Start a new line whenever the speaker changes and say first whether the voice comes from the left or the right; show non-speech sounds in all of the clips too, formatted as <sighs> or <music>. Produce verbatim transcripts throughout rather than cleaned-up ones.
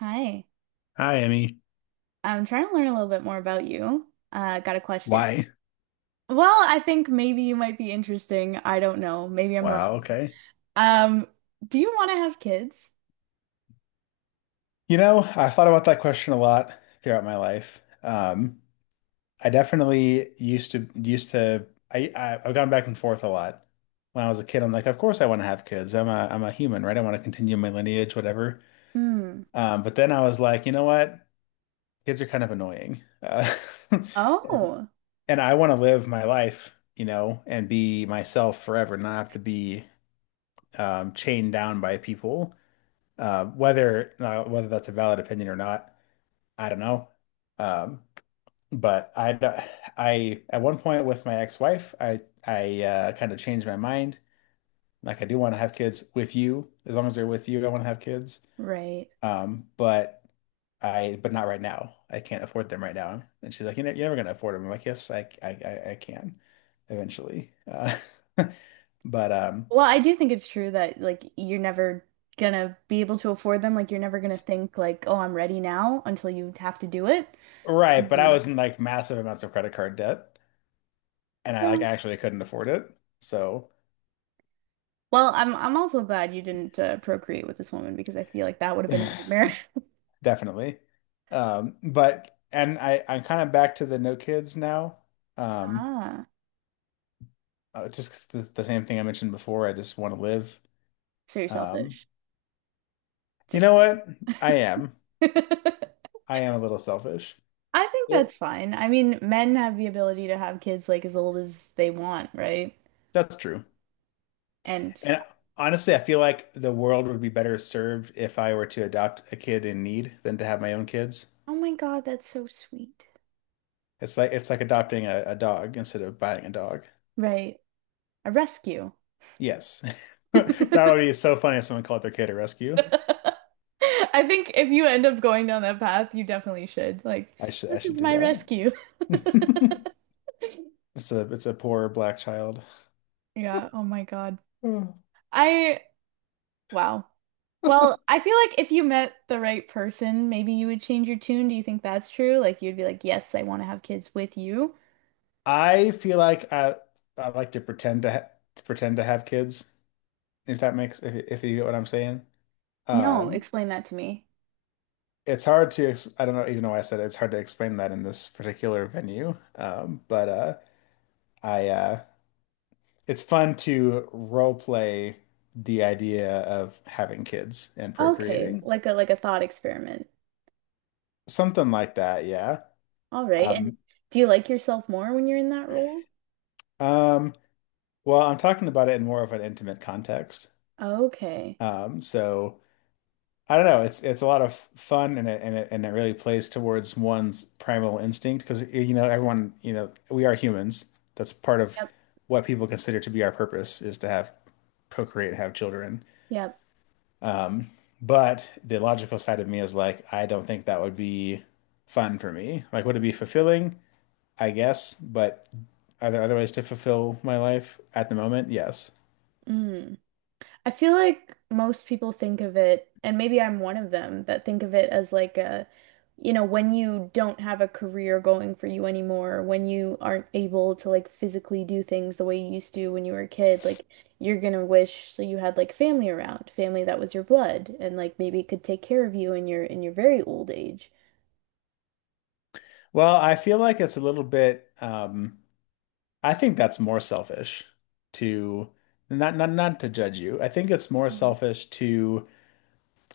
right: Hi.
left: Hi, Emmy.
right: I'm trying to learn a little bit more about you. Uh, got a question.
left: Why?
right: Well, I think maybe you might be interesting. I don't know. Maybe I'm
left: Wow,
right: wrong.
left: okay.
right: Um, do you want to have kids?
left: You know, I thought about that question a lot throughout my life. Um, I definitely used to used to I, I I've gone back and forth a lot. When I was a kid, I'm like, of course I want to have kids. I'm a I'm a human, right? I want to continue my lineage, whatever.
right: Hmm.
left: Um, but then I was like, you know what? Kids are kind of annoying. Uh, <laughs> and,
right: Oh,
left: and I want to live my life, you know, and be myself forever, not have to be um, chained down by people. Uh, whether uh, whether that's a valid opinion or not, I don't know. Um, but I, I at one point with my ex-wife, I I uh, kind of changed my mind. Like I do want to have kids with you, as long as they're with you, I want to have kids.
right: right.
left: Um, but I but not right now. I can't afford them right now. And she's like, you know, you're never gonna afford them. I'm like, yes, I I I, I can eventually. Uh, <laughs> but um,
right: Well, I do think it's true that like you're never gonna be able to afford them. Like you're never gonna think like, oh, I'm ready now until you have to do it.
left: Right. But I
right: Mhm.
left: was in like massive amounts of credit card debt, and I like
right: No.
left: actually couldn't afford it. So
right: Well, I'm I'm also glad you didn't uh, procreate with this woman because I feel like that would
left: <laughs>
right: have been a nightmare. <laughs>
left: <sighs> definitely. Um, but and I I'm kind of back to the no kids now. Um,
right: Ah,
left: uh, just 'cause the, the same thing I mentioned before. I just want to live.
right: so you're
left: Um,
right: selfish.
left: you
right: Just
left: know
right: kidding.
left: what? I am.
right: <laughs> I
left: I am a little selfish.
right: think
left: Yep.
right: that's fine. I mean, men have the ability to have kids like as old as they want, right?
left: That's true.
right: And
left: And honestly, I feel like the world would be better served if I were to adopt a kid in need than to have my own kids.
right: oh my God, that's so sweet.
left: It's like it's like adopting a, a dog instead of buying a dog.
right: Right. A rescue.
left: Yes. <laughs> That
right: <laughs>
left: would be so funny if someone called their kid a rescue.
right: I think if you end up going down that path, you definitely should. Like,
left: I should I
right: this
left: should
right: is
left: do
right: my
left: that.
right: rescue. <laughs>
left: <laughs> It's a it's a poor black child.
right: Yeah, oh my God.
left: Oh.
right: I. Wow. Well, I feel like if you met the right person, maybe you would change your tune. Do you think that's true? Like you'd be like, "Yes, I want to have kids with you."
left: I feel like I I like to pretend to, ha to pretend to have kids, if that makes if if you get what I'm saying.
right: No,
left: Um
right: explain that to me.
left: it's hard to ex I don't know even though I said it, it's hard to explain that in this particular venue. Um but uh I uh It's fun to role play the idea of having kids and
right: Okay,
left: procreating.
right: like a like a thought experiment.
left: Something like that, yeah.
right: All right. And
left: Um,
right: do you like yourself more when you're in that role?
left: um, well, I'm talking about it in more of an intimate context.
right: Okay.
left: Um, so I don't know. It's it's a lot of fun, and it and it and it really plays towards one's primal instinct because you know everyone you know we are humans. That's part of
right: Yep.
left: what people consider to be our purpose is to have procreate and have children.
right: Yep.
left: Um, but the logical side of me is like, I don't think that would be fun for me. Like, would it be fulfilling? I guess, but are there other ways to fulfill my life at the moment? Yes.
right: Mm. I feel like most people think of it, and maybe I'm one of them that think of it as like a, you know, when you don't have a career going for you anymore, when you aren't able to like physically do things the way you used to when you were a kid, like you're gonna wish so you had like family around, family that was your blood, and like maybe could take care of you in your in your very old age.
left: Well, I feel like it's a little bit um I think that's more selfish to not not not to judge you. I think it's more
right: Mhm.
left: selfish to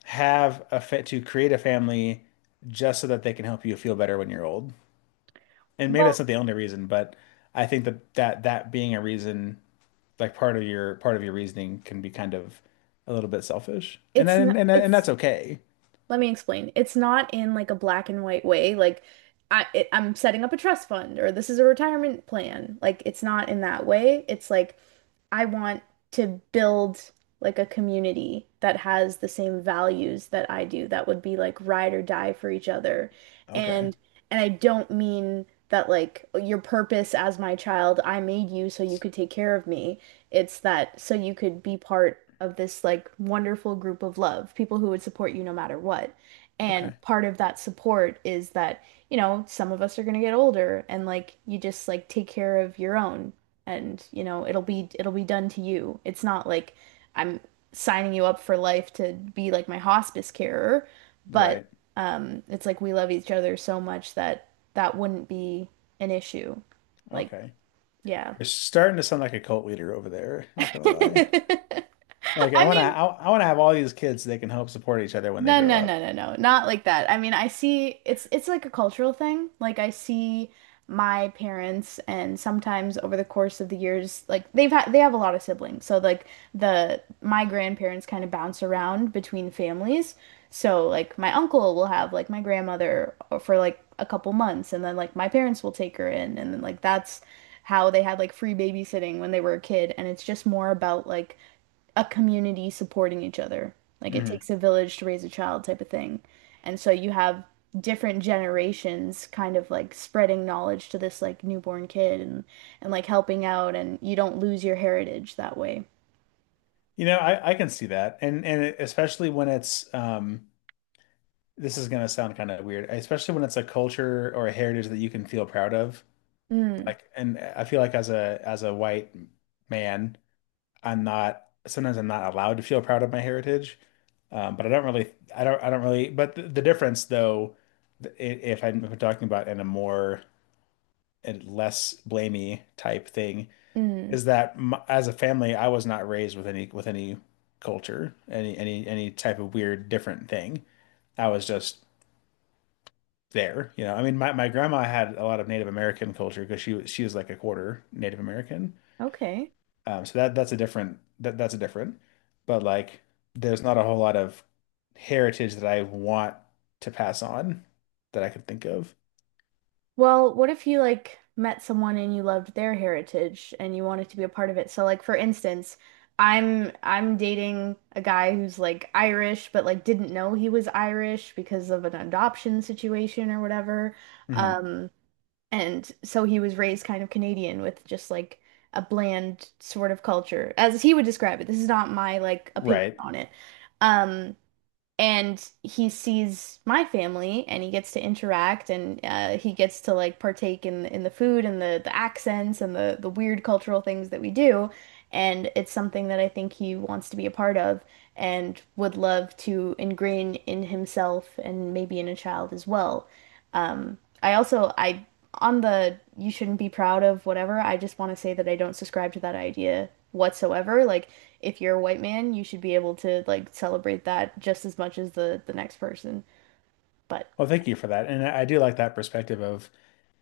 left: have a fa to create a family just so that they can help you feel better when you're old. And maybe
right: Well,
left: that's not the only reason, but I think that that that being a reason like part of your part of your reasoning can be kind of a little bit selfish. And
right: it's
left: and
right: not,
left: and, and that's
right: it's
left: okay.
right: let me explain. It's not in like a black and white way. Like I, it, I'm setting up a trust fund or this is a retirement plan. Like it's not in that way. It's like I want to build like a community that has the same values that I do, that would be like ride or die for each other.
left: Okay.
right: And and I don't mean that like your purpose as my child, I made you so you could take care of me. It's that so you could be part of this like wonderful group of love, people who would support you no matter what.
left: Okay.
right: And part of that support is that, you know, some of us are going to get older and like you just like take care of your own and you know it'll be it'll be done to you. It's not like I'm signing you up for life to be like my hospice carer. But
left: Right.
right: um it's like we love each other so much that that wouldn't be an issue. Like,
left: Okay.
right: yeah.
left: You're starting to sound like a cult leader over there, not gonna lie.
right: <laughs>
left: Like I
right: I
left: want to,
right: mean,
left: I, I want to have all these kids so they can help support each other when they
right: no,
left: grow
right: no, no,
left: up.
right: no, no. Not like that. I mean, I see it's it's like a cultural thing. Like I see my parents and sometimes over the course of the years, like they've had they have a lot of siblings. So like the my grandparents kind of bounce around between families. So like my uncle will have like my grandmother for like a couple months and then like my parents will take her in and then like that's how they had like free babysitting when they were a kid and it's just more about like a community supporting each other. Like it
left: Hmm.
right: takes a village to raise a child type of thing. And so you have different generations kind of like spreading knowledge to this like newborn kid and and like helping out and you don't lose your heritage that way.
left: You know, I, I can see that. And and especially when it's um this is gonna sound kind of weird, especially when it's a culture or a heritage that you can feel proud of.
right: Mm,
left: Like, and I feel like as a as a white man, I'm not sometimes I'm not allowed to feel proud of my heritage. Um, but I don't really, I don't, I don't really. But the, the difference, though, th- i- if I'm if I'm talking about in a more and less blamey type thing,
right: mm.
left: is that m as a family, I was not raised with any with any culture, any any any type of weird different thing. I was just there, you know. I mean, my my grandma had a lot of Native American culture because she was she was like a quarter Native American.
right: Okay.
left: Um, so that that's a different that that's a different, but like there's not a whole lot of heritage that I want to pass on that I could think of.
right: Well, what if you like met someone and you loved their heritage and you wanted to be a part of it? So like for instance, I'm I'm dating a guy who's like Irish but like didn't know he was Irish because of an adoption situation or whatever.
left: Hmm.
right: Um and so he was raised kind of Canadian with just like a bland sort of culture as he would describe it. This is not my like opinion
left: Right.
right: on it. Um and he sees my family and he gets to interact and uh, he gets to like partake in in the food and the the accents and the the weird cultural things that we do and it's something that I think he wants to be a part of and would love to ingrain in himself and maybe in a child as well. Um, I also I on the you shouldn't be proud of whatever, I just want to say that I don't subscribe to that idea whatsoever. Like if you're a white man, you should be able to like celebrate that just as much as the the next person. But
left: Well, thank you for that. And I I do like that perspective of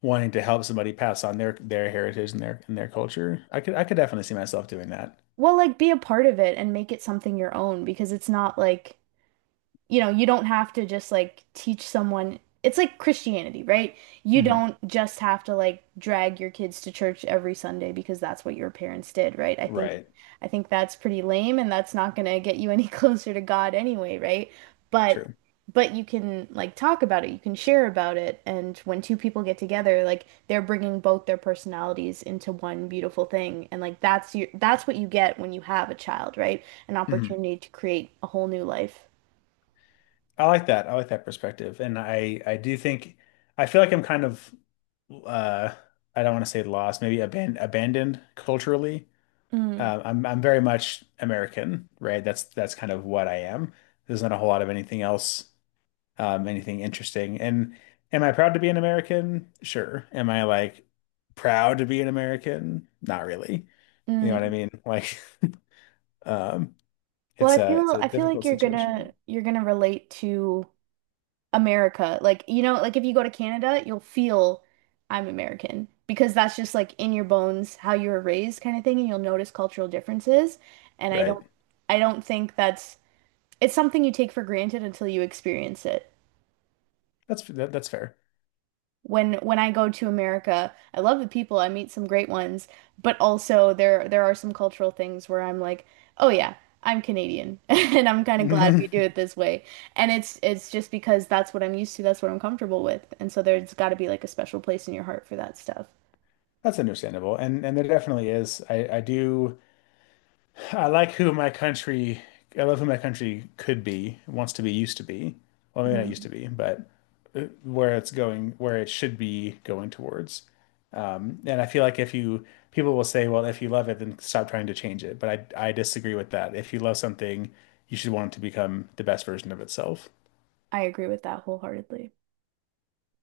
left: wanting to help somebody pass on their their heritage and their and their culture. I could I could definitely see myself doing that.
right: well, like be a part of it and make it something your own because it's not like you know, you don't have to just like teach someone. It's like Christianity, right? You
left: Hmm.
right: don't just have to like drag your kids to church every Sunday because that's what your parents did, right? I think
left: Right.
right: I think that's pretty lame and that's not going to get you any <laughs> closer to God anyway, right? But
left: True.
right: but you can like talk about it, you can share about it, and when two people get together, like they're bringing both their personalities into one beautiful thing, and like that's you that's what you get when you have a child, right? An
left: Mhm.
right: opportunity to create a whole new life.
left: I like that. I like that perspective. And I I do think I feel like I'm kind of uh I don't want to say lost, maybe aban abandoned culturally.
right: Mm.
left: Uh, I'm I'm very much American, right? That's that's kind of what I am. There's not a whole lot of anything else, um, anything interesting. And am I proud to be an American? Sure. Am I like proud to be an American? Not really. You know what I
right: Mm.
left: mean? Like, <laughs> um,
right: Well,
left: it's
right: I
left: a it's
right: feel
left: a
right: I feel like
left: difficult
right: you're
left: situation,
right: gonna you're gonna relate to America. Like, you know, like if you go to Canada, you'll feel I'm American because that's just like in your bones how you were raised kind of thing, and you'll notice cultural differences. And I
left: right?
right: don't I don't think that's it's something you take for granted until you experience it.
left: That's that, that's fair.
right: when when I go to America. I love the people, I meet some great ones, but also there there are some cultural things where I'm like, "Oh yeah, I'm Canadian." <laughs> And I'm kind of glad we do it
left: <laughs>
right: this way. And it's it's just because that's what I'm used to, that's what I'm comfortable with. And so there's got to be like a special place in your heart for that stuff.
left: That's understandable. And and there definitely is. I I do I like who my country I love who my country could be, wants to be, used to be. Well, maybe not used
right: Mm,
left: to be, but uh, where it's going, where it should be going towards. Um, and I feel like if you people will say, well, if you love it, then stop trying to change it. But I I disagree with that. If you love something, you should want it to become the best version of itself.
right: I agree with that wholeheartedly.